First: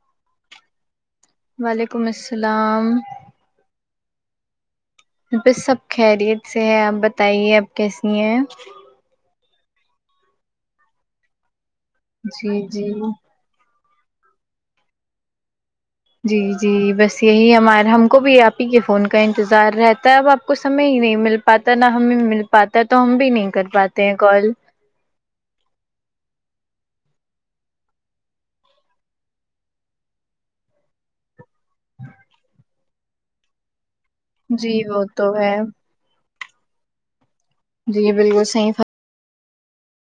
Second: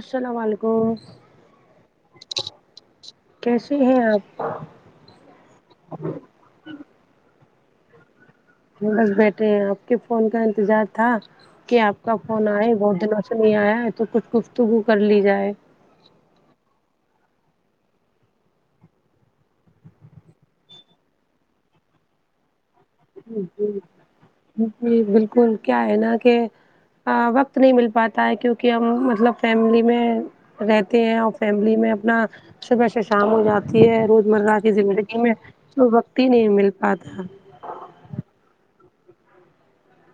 السلام ولیکم وعلیکم السلام کیسے ہیں آپ بس سب خیریت سے ہے آپ بتائیے آپ کیسی ہیں بس بیٹھے ہیں آپ کے فون کا انتظار تھا کہ آپ کا فون جی آئے جی بہت دنوں سے نہیں آیا ہے تو کچھ گفتگو کر لی جائے جی جی بس یہی ہمار ہم کو بھی آپ ہی کے فون کا انتظار رہتا ہے اب آپ کو سمے ہی نہیں مل پتا نہ ہمیں مل پاتا ہے تو ہم بھی نہیں کر پاتے ہیں کال جی بالکل کیا ہے نا کہ ا وقت نہیں مل پاتا ہے کیونکہ ہم مطلب فیملی میں رہتے ہیں اور فیملی میں اپنا صبح سے شام ہو جاتی ہے روز روز مرہ کی جی وہ زندگی تو میں ہے تو وقت ہی نہیں مل پاتا جی بالکل صحیح فر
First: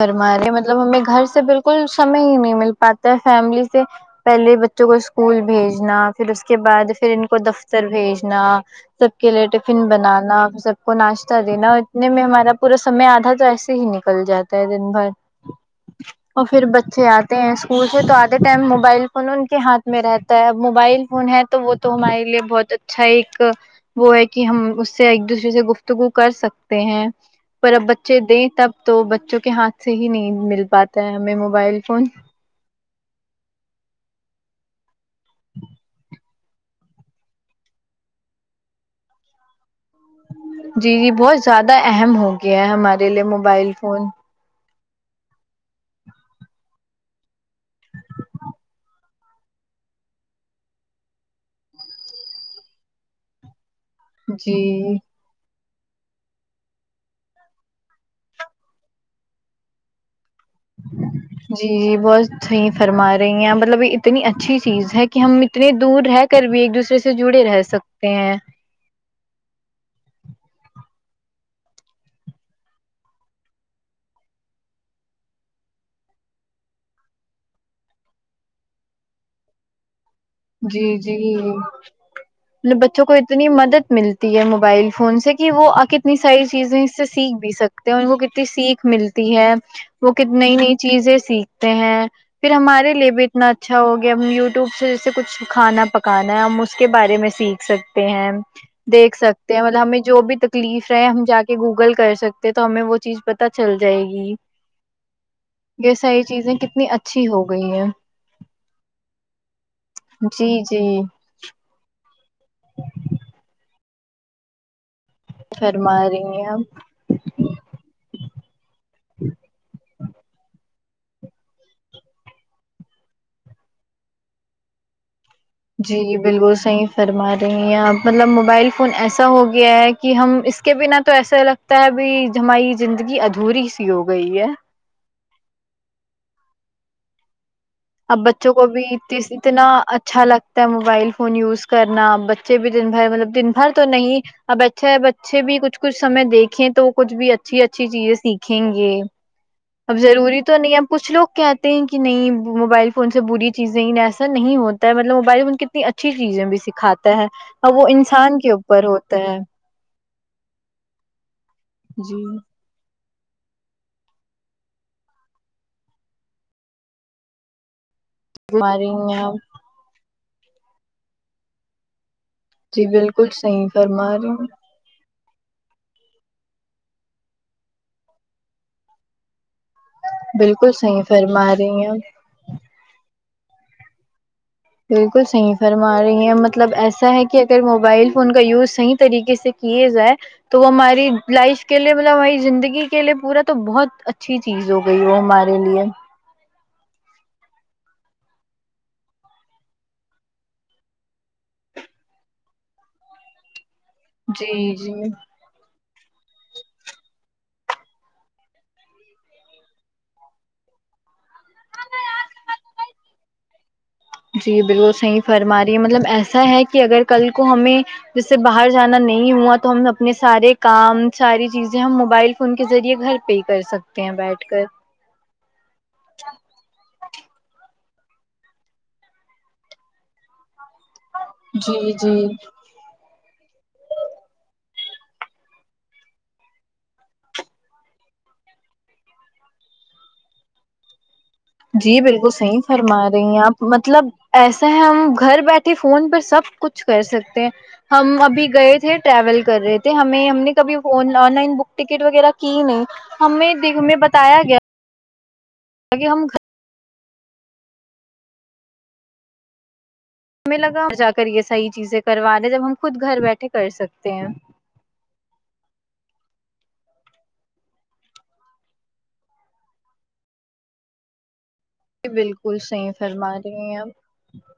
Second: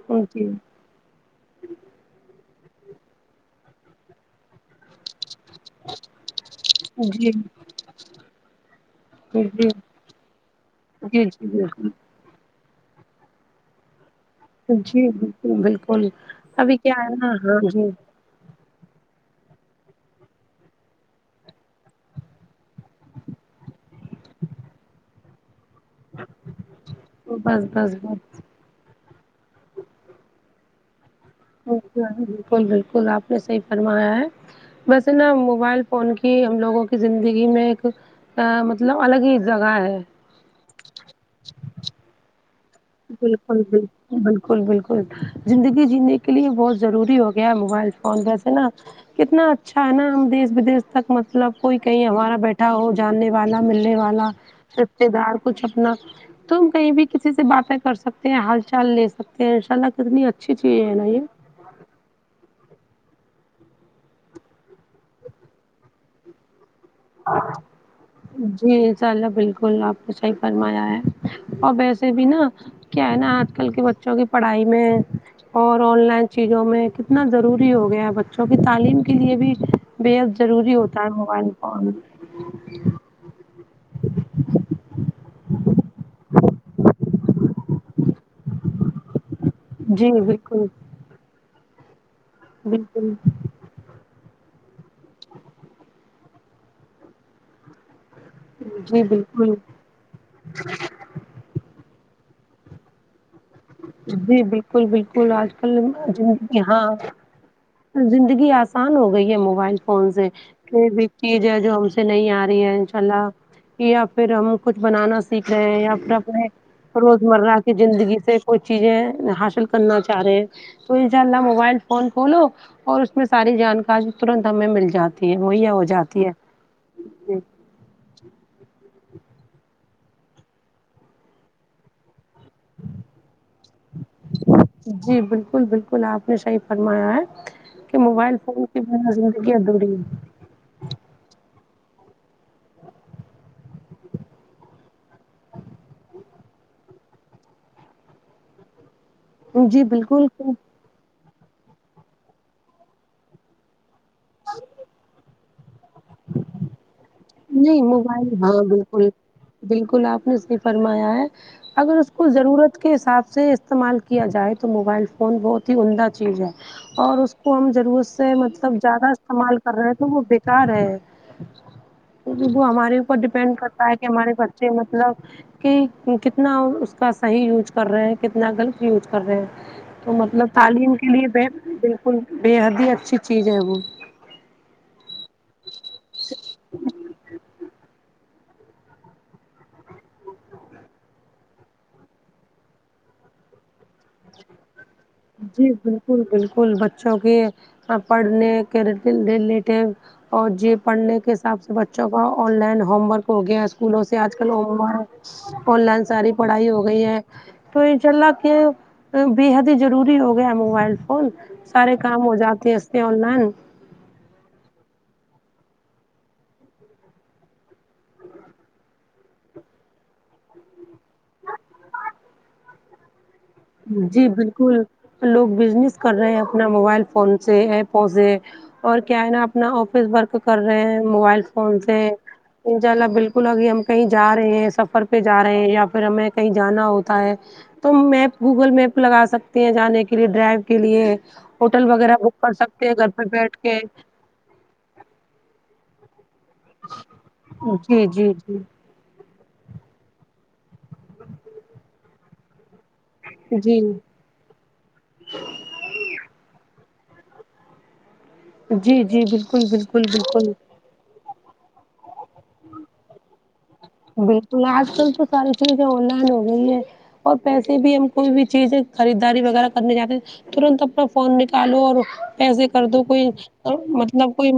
فرمارے جی ہمارے مطلب ہمیں گھر سے بالکل سمے ہی نہیں مل پاتا ہے فیملی سے پہلے بچوں کو اسکول بھیجنا پھر اس کے بعد پھر ان جی کو دفتر بھیجنا سب کے لیے ٹفن بنانا سب کو جی جی ناشتہ جی دینا بالکل اتنے میں ہمارا پورا سمے آدھا تو ایسے ہی نکل جات تا ہے دن جی بھر بالکل بالکل اور پھر ابھی کیا بچے ہے نا آتے ہیں ہاں اسکول جی سے تو آت ٹائم موبائل فون ان کے ہاتھ میں رہتا ہے اب موبائل فون ہے تو وہ تو ہمارے بہت اچھا ایک وہ ہے کہ ہم اس سے ایک دوسرے سے گفت گفتگو کر سکتے ہیں بس پر اب بس بچے بس دیں تب تو بچوں کے ہاتھ سے ہی نہیں مل پاتا ہمیں م جی بالکل بالکل آپ نے صحیح فرمایا ہے ویسے نا موبائل فون کی ہم لوگوں کی زندگی میں ایک ا مطلب الگ ہی جگہ ہے جی جی بہت زیادہ اہم ہو گیا ہے ہمارے لیے بالکل موبائل فون بالکل بالکل بالکل زندگی جینے کے لیے بہت ضروری ہو گیا ہے موبائل فون ویسے نا کتنا اچھا ہے نا ہم دیس بدیش تک مطلب کوئی کہیں ہمارا بیٹھا ہو جاننے والا ملنے والا جی اپنا جی رشتے دار کچھ اپنا تو ہم کہیں بھی کسی سے باتیں کر سکتے ہیں حال چال لے سکتے ہیں ان شاء اللہ کتنی اچھی چیز ہے نا یہ جی بہت صحیح فرما رہی ہیں آپ مطلب یہ اتنی اچھی چیز ہے کہ ہم اتنے دور رہے کر بھی ایک دوسرے سے جڑے رہ سکتے ہیں جی انشاء اللہ بالکل آپ کو صحیح فرمایا ہے اور ویسے بھی نا کیا ہے نہ آج کل کے بچوں کی پڑھائی میں اور آن لائن چیزوں میں کتنا ضروری ہو گیا ہے بچوں کی تعلیم کے لیے بھی بے حد ضروری جی ہوتا ہے موبائل جی فون بچوں کو اتنی مدد ملتی ہے موبائل فون سے کہ وہ کتنی ساری چیزیں اس سے سیکھ بھی سک تے ہیں ان کو کتنی سیکھ ملتی ہے جی وہ کت نئی بالکل نئی چیزیں سیکھ تے ہیں پھر ہمارے لیے بالکل بھی اتنا اچھا ہوگیا ہم یوٹیوب سے سے کچھ کھانا پکانا ہے ہم اس کے بارے میں سیکھ سکتے ہیں جی دیکھ بالکل سکتے ہیں مطلب ہمیں جو بھی تکلیف ہے ہم جاکے گوگل کر سکتے ہیں تو ہمیں وہ چیز پت جی بالکل بالکل آج کل یہ ساری چیزیں زندگی ہاں کتنی اچھی ہو گئی ہیں زندگی آسا آسان ہو گئی ہے موبائل فون سے جی جی پھر بھی چیز ہے جو ہم سے نہیں آ رہی ہے ان شاء اللہ یا پھر ہم کچھ بنانا سیکھ رہے ہیں یا فرما اپنے رہی اپنے ہیں آپ روز مرہ کی زندگی سے کو چیزیں حاصل کرنا چاہ رہے تو ان شاء اللہ موبائل فون کھولو اور اس میں ساری جانکاری ترنت ہمیں مل جاتی تی وہی آ جی بالکل صحیح فرما رہی ہیں آپ مطلب موبائل فون ایسا ہو گیا ہے کہ ہم اس کے بنا تو ایسا لگتا ہے ابھی ہماری زندگی ادھوری سی ہو گئی ہے جی بالکل بالکل آپ نے صحیح فرمایا ہے کہ اب موبائل بچوں فون کو کے بھی بنا اتی سی زندگی اتنا ادھوری اچھا لگ تا موبائل فون یوز کرنا بچے بھی دن بھر مطلب دن بھر تو نہیں اب اچھا ہے بچے بھی کچھ کچھ سمے دیکھیں تو کچھ بھی اچھی اچھی چیزیں سیکھیں گے ہے جی اب ضروری بالکل تو نہیں اب کچھ لوگ کہتے ہیں کہ نہیں موبائل فون سے بری چیزیں ہی ایسا نہیں ہوتا مطلب موبائل میں ان کتنی اچھی چیزیں بھی سکھاتے ہوتا ہے اب نہیں وہ موبائل انسان کے ہاں اوپر بالکل ہوتا ہے بالکل آپ نے اسے فرمایا ہے اگر اس جی کو ضرورت کے حساب سے استعمال کیا جائے تو موبائل فون بہت ہی عمدہ چیز ہے اور اس کو ہم ضرورت سے سے مطلب فرما رہی زیادہ ہیں آپ استعمال کر رہے ہیں تو وہ بیکار ہے وہ جی ہمارے اوپر بالکل ڈپینڈ صحیح کرتا ہے کہ فرما رہی ہمارے ہوں بچے مطلب کی کتنا اس کا صحیح یوج کر رہے ہیں کتنا غلط یوج کر رہے ہیں تو مطلب بالکل تعلیم صحیح کے لیے فرما بیسٹ رہی ہیں بالکل بے حد ہی اچھی چیز ہے وہ بالکل صحیح فرما رہی ہیں مطلب ایسا ہے کہ اگر موبائل فون کا یوز صحیح طریقے سے کیے جائے تو وہ ہماری لائف کے لیے مطلب ہماری زندگی کے لیے پورا تو بہت اچ اچھی چیز ہو گئی وہ ہمارے لیے جی بالکل بالکل بچوں کے پڑھنے کے ریلیٹیو اور جے یہ پڑھنے کے حساب سے بچوں کا آن لائن ہوم ورک ہو گیا اس اسکولوں سے آج کل جی ہوم جی ورکس آن لائن ساری پڑھائی ہو گئی ہے تو ان شاء اللہ کی بیے حد ہی ضروری ہو گیا ہے موبائل فون سارے کام ہو جاتے ہیں اس کے آن لائن جی بالکل صحیح فرما رہی ہے مطلب ایسا ہے کہ اگر کل کو ہمیں جس سے باہر جانا نہیں ہوا تو ہم اپنے سارے کام ساری چیزیں ہم موبائل فون کے ذریعے گھر پہ ہی کر سکتے ہیں جی بیٹھ کر بالکل لوگ بزنس کر رہے ہیں اپنا موبائل فون سے ایپوں سے اور کیا ہے نا اپنا آفس ورک کر رہے ہیں موبائل فون سے انشاء اللہ بالکل ابھی ہم کہیں جا رہے ہیں سفر پہ جا رہے ہیں یا پھر ہمیں کہیں جانا ہوتا ہے تو میپ گوگل میپ لگا سکتے ہیں جانے کے لیے ڈرائیو کے لیے ہوٹل جی وغیرہ بالکل بک کر صحیح سکتے فرما گھر رہی پہ ہیں بیٹھ آپ کے مطلب ایسا ہے ہم گھر بیٹھے فون پہ سب کچھ کر سکتے ہیں جی ہم جی ابھی گئے تھے ٹریول کر رہے تھے ہمیں ہم نے کبھی آن لائن بک ٹکٹ وغیرہ کی نہیں ہمیں جی دیکھو جی میں بتایا گیا آگے کھ ہم جی جی بالکل بالکل بال ہمیں لگا جا کر یہ صحیح چیزیں کروانے جب ہم خود گھر بیٹھے کر سکتے ہیں ہ آج کل تو ساری چیزیں آن لائن ہو گئی ہے اور پیسے بھی ہم کوئی بھی چیزیں خریداری وغیرہ کرنے جاتے ہیں تنت اپنا فون نکالو اور بالکل پیسے کر صحیح دو کوئی فرما رہی ہیں مطلب آپ مطلب کوئی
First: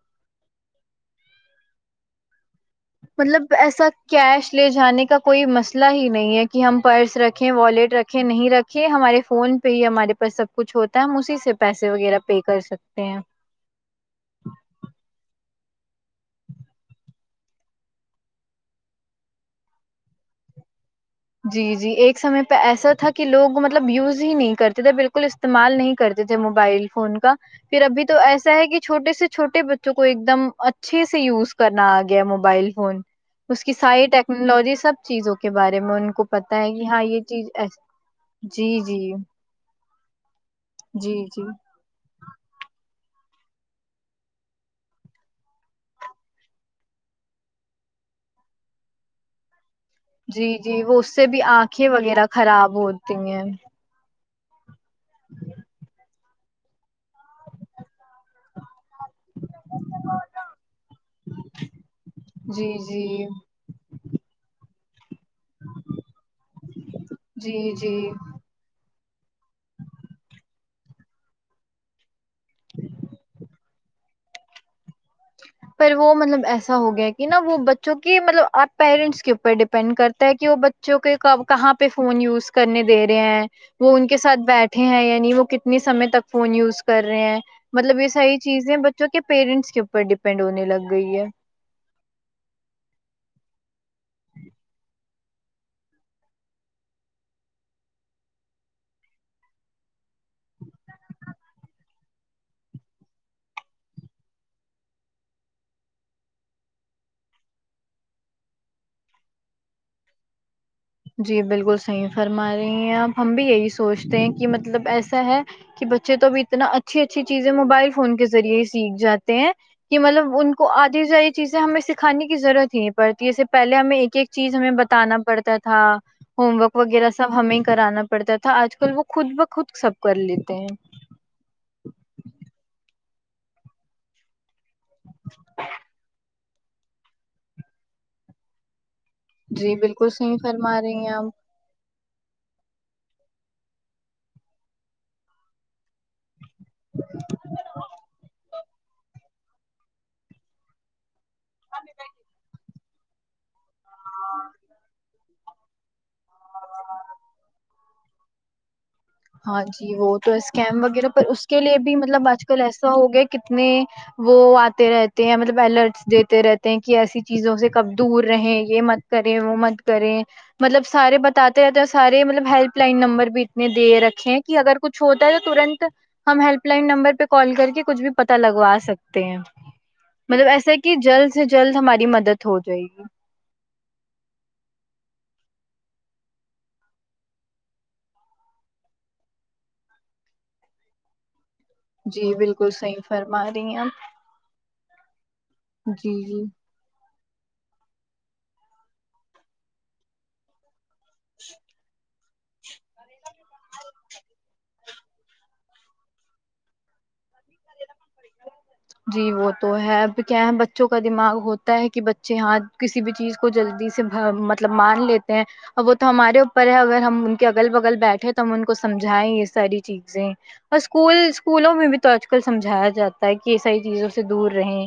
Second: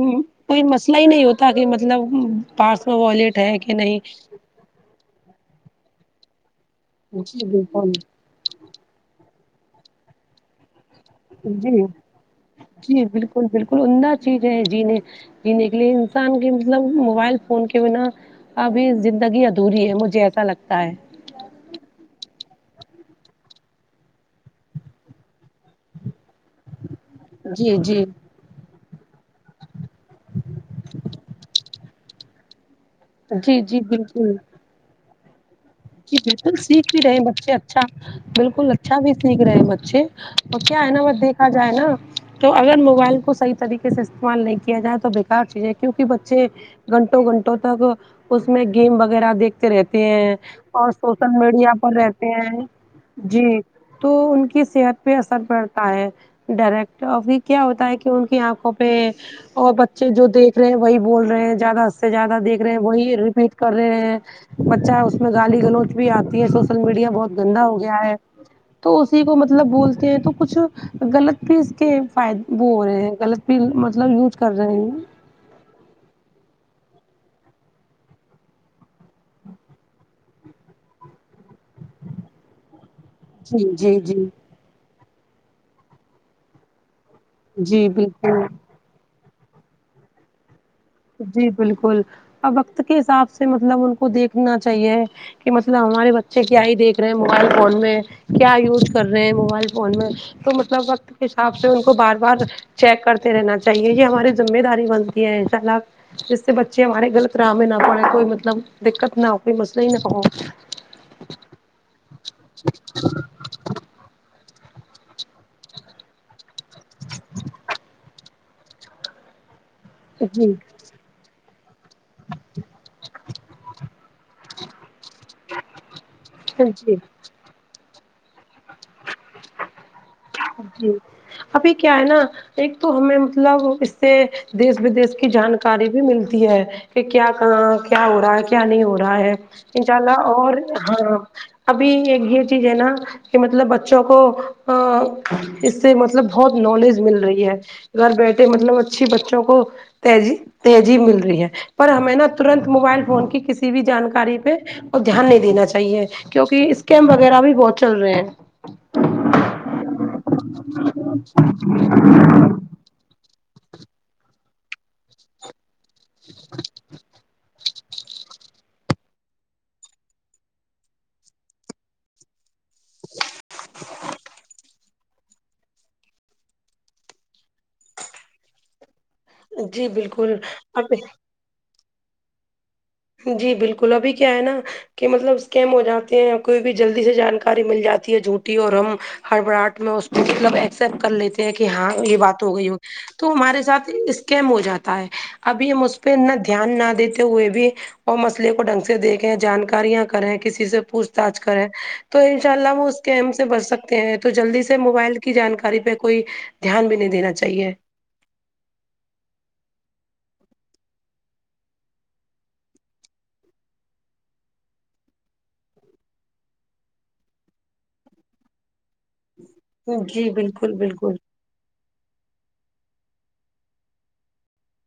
کوئی مسئلہ ہی نہیں ہوتا کہ مطلب پاس میں والیٹ مطلب ہے کہ ایسا نہیں کیش لے جانے کا کوئی مسئلہ ہی نہیں ہے کہ ہم پرس جی رکھیں بالکل والیٹ رکھیں نہیں رکھے ہمارے فون پہ ہی ہمارے پاس سب کچھ ہوتا ہے ہم اسی سے پیسے وغیرہ پے کر سکتے ہیں ک بالکل عمدہ چیز ہے جینے جینے کے لیے انسان کے مطلب موبائل فون کے بنا ابھی زندگی ادھوری ہے مجھے ایسا لگتا ہے جی جی ایک سمے پہ ایسا تھا کہ لوگ مطلب یوز ہی نہیں کرتے تھے بالکل اس استعمال نہیں کرتے تھے موبائل فون کا جی پھر ابھی جی تو ایسا ہے کہ چھوٹے سے چھوٹے بچوں کو ایک دم اچھے سے یوز کرنا آ گیا موبائل فون جی اس کی جی ساری بالکل ٹیکنالوجی سب چیزوں کے بارے میں ان جی کو بالکل پتا ہے کہ سیکھ بھی ہاں رہے یہ ہیں چیز بچے ایس- اچھا جی بالکل اچھا جی بھی سیکھ رہے ہیں بچھے تو کیا ہے نا جی ب جی دیکھا جائے نا تو اگر موبائل کو صحیح طریقے سے استعمال نہیں کیا جائے تو بیکار چیز ہے کیونکہ بچے گھنٹوں گھنٹوں تک اس میں گیم وغیرہ دیکھتے رہتے ہیں جی جی اور وہ اس سے سوشل بھی میڈیا آنکھیں پر وغیرہ رہتے ہیں خراب ہوتی ہیں جی تو ان کی صحت پہ اثر پڑتا ہے ڈائریکٹ ابھی کیا ہوتا ہے کہ ان کی آنکھوں پہ اور چے جو دیکھ رہے ہیں وہی بول رہے ہیں زیادہ سے زیادہ دیک رہے جی ہیں جی وہی ریپیٹ کر رہے ہیں بچہ اس میں گالی گلوچ بھی آتی ہے سوشل میڈیا بہت گندا جی ہو گیا جی ہے تو اسی کو مطلب بولتے ہیں تو کچھ غلط بھی اس کے فائد وہ ہو رہے ہیں غلط بھی مطلب یوج کر رہے ہیں پر وہ مطلب ایسا ہو گیا کہ نا وہ بچوں کی مطلب آپ پیرنٹس کے اوپر ڈیپینڈ کرتا ہے کہ وہ جوک کب کہاں پہ فون یوز کرنے دے رہے ہیں جی وہ جی ان کے جی ساتھ بیٹھے ہیں یعنی وہ کتنے سمے تک فون یوز کر رہے ہیں جی مطلب یہ ساری بالکل چیزیں بچوں کے پیرنٹس کے اوپر ڈیپینڈ ہونے لگ گئی ہے جی بالکل اب وقت کے حساب سے مطلب ان کو دیکھنا چاہیے کہ مطلب ہمارے بچے کیا ہی دیکھ رہے ہیں موبائل فون میں کیا یوز کر رہے ہیں موبائل فون میں تو مطلب وقت کے حساب سے ان کو بار بار چیک کرتے رہنا چاہیے یہ ہماری ذمہ داری بنتی ہے انشاءاللہ جس سے بچے ہمارے غلط راہ میں نہ پڑے کوئی مطلب دقت نہ ہو کوئی مسئلہ ہی نہ جی بالکل صحیح فرما رہی ہیں آپ ہم بھی یہی سوچتے ہیں کہ مطلب ایسا ہے کہ بچے تو اب اتنا اچھی اچھی چیزیں موبائل فون کے ذریعے ہی سیکھ جاتے ہیں کہ معلوم جی ان کو آج یہ ساری چیزیں ہمیں سکھانے کی ضورت ہی نہیں پڑتی اس سے پہے ہمیں ایک ایک چیز ہمیں بتا نا پڑتا ہے تھا ہوم ورک جی وغیرہ سب ہمیں کرانا پڑتا تھا آج کل وہ خود بخود سب کر لی جی ابھی کیا ہے نا ایک تو ہمیں مطلب سے دیس ودیش کی جانکاری بھی ملتی ہے کہ کیا کہاں کیا ہو رہا ہے کیا نہیں ہو رہا ہے جی انشاء بالکل اللہ صحیح اور فرما رہی ہیں ہاں آپ ابھی ایک یہ چیز ہے نا کہ مطلب بچوں کو اس سے مطلب بہت نالج مل رہی ہے گھر بیٹھے مطلب اچھیھی بچوں کو تی جی تیذیب مل رہی ہے پر ہمیں نہ ترنت موبائل فون کی کسی ک بھی جانکاری پہ اور دھیان نہیں دینا چاہیے کیونکہ اسکیم وغیرہ بھی بہت چل رہے ہیں ہاں جی وہ تو اسکیم وغیرہ پر اس کے لیے بھی مطلب آج کل ایسا ہو گیا کتنے وہ آتے رہتے ہیں مطلب الرٹس دیتے رہتے ہیں کہ ایسی چیزوں سے کب دور رہے یہ مت کریں وہ مت کریں مطلب سارے بتاتے رہتے اور سارے مطلب ہیلپ لائن نمبر بھی اتنے دیر اگر کچھ ہوتا ہے تو تنت ہم ہیلپ لائن نمبر پہ کال کر کے کچھ بھی پتتا لگوا سکتے تے ہے جی بالکل مطلب ایسا اب کہ جلد سے جلد ہماری مدد ہو جائے گی جی بالکل ابھی کیا ہے نا کہ مطلب اسکیم ہو جاتے ہیں کوئی بھی جلدی سے جانکاری مل جاتی ہے جھوٹی اور ہم ہربراٹ میں اس کو مطلب ایکسپٹ کر لیتے کہ ہاں یہ جی بات تو ہوگئی بالکل ہو صحیح تو فرما رہی ہمارے ہیں ساتھ آپ اس کیم ہو جاتا ہے ابھی ہم اس پہ جی انا جی دھیان نہ دیتے ہوئے بھی اور مسئلے کو ڈھنگ سے دیکھیں جانکاریاں کریں کسی سے پوچھ تاچھ کریں تو انشاء اللہ وہ اس کے سے بچ سکتے ہیں تو جلدی سے موبائل کی جانکاری پہ کوئی دھیان بھی نہیں دینا چاہیے جی وہ تو ہے اب کیا ہے بچوں کا دماغ ہوتا ہے کہ بچے ہاں کسی بھی چیز کو جلدی سے مطلب مان لیتے ہیں ا وہ تو ہمارے اوپر ہے اگر ہم ان کے اگل بگل بیٹھے تو ہم ان کو سمجھائیں یہ ساری چیزیں جی بالکل اور بالکل اسکول اسکولوں میں بھی تو آج کل سمجھایا جاتا ہے کہ ساری چیزوں سے دور رہیں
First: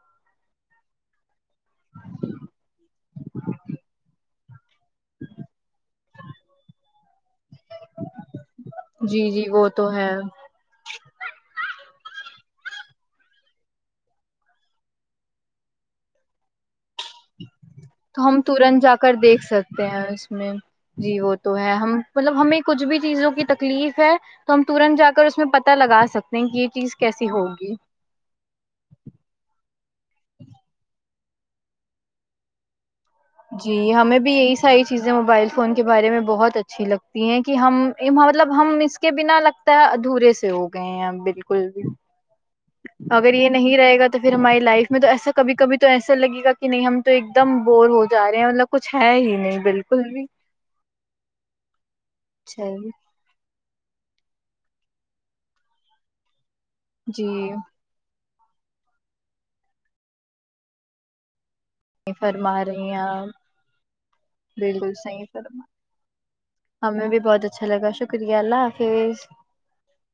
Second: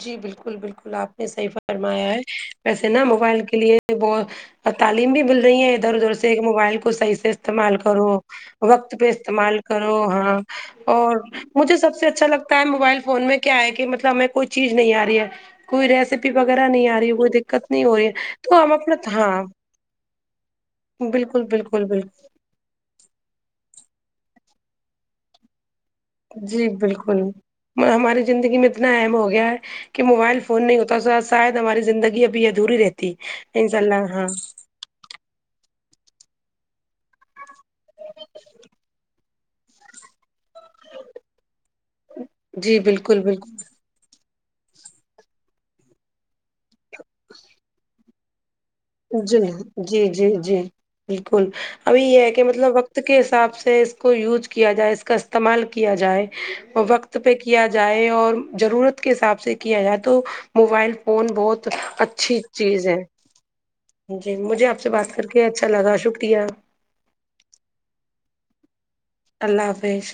جی بالکل بالکل آپ نے صحیح فرمایا ہے ویسے نا موبائل کے لیے بت اور تعلیم بھی مل رہی ہیں ادھر ادھر سے ایک موبائل کو صحیح سے استعمال کرو وقت پہ جی جی استعمال وہ تو کرو ہے ہاں اور مجھے سب سے اچھا لگتا ہے موبائل فون میں کیا ہے کہ مطلب ہمیں کوئی چیز نہیں آ رہی ہے کوئی ریسیپی وغیرہ نہیں آ رہی ہے وہ دی تو ہم تورنت جا کر دیکھ سکتے ہیں اس میں جی وہ بالکل تو ہے بالکل ہم بالکل مطلب ہمیں کچھ بھی چیزوں کی تکلیف ہے تو ہم ترنت جا کر اس میں پتا لگا سکتے ہیں کہ یہ جی چیز بالکل کیسی ہوگی م ہماری زندگی میں تو اتنا اہم ہو گیا ہے کہ موبائل فون نہیں ہوتا شاید ہماری زندگی ابھی ادھوری رہ جی ہمیں بھی یہی ساری چیزیں موبائل فون کے بارے میں بہت اچھی لگتی ہیں کہ ہم مطلب ہم اس کے بنا لگ تا ادھورے سے ہو گئے ہیں ہم بالکل بھی جی بالکل اگر یہ بالکل نہیں رہے گا تو پھر ہماری لائف میں تو ایسا کبھی کبھی تو ایسا لگے گا کہ نہیں ہم تو ایک دم بور ہو جا رہے ہیں مطلب کچھ ہے ہی جی نہیں جی بالکل بھی جی جی بالکل ابھی یہ ہے کہ مطلب چلیے وقت کے حساب سے سے اس کو یوج کیا جائے اس کا استعمال کیا جائے وقت پہ کیا جی جائے اور ضرورت کے حساب سے کیا جائے تو موبائل فون بہت اچھی فرما چیز رہی ہیں ہے آپ جی مجھے آپ سے بالکل بات صحیح کر کے فرما اچھا لگا شکریہ ہمیں بھی بہت اچھا لگا شکریہ اللہ حافظ اللہ حافظ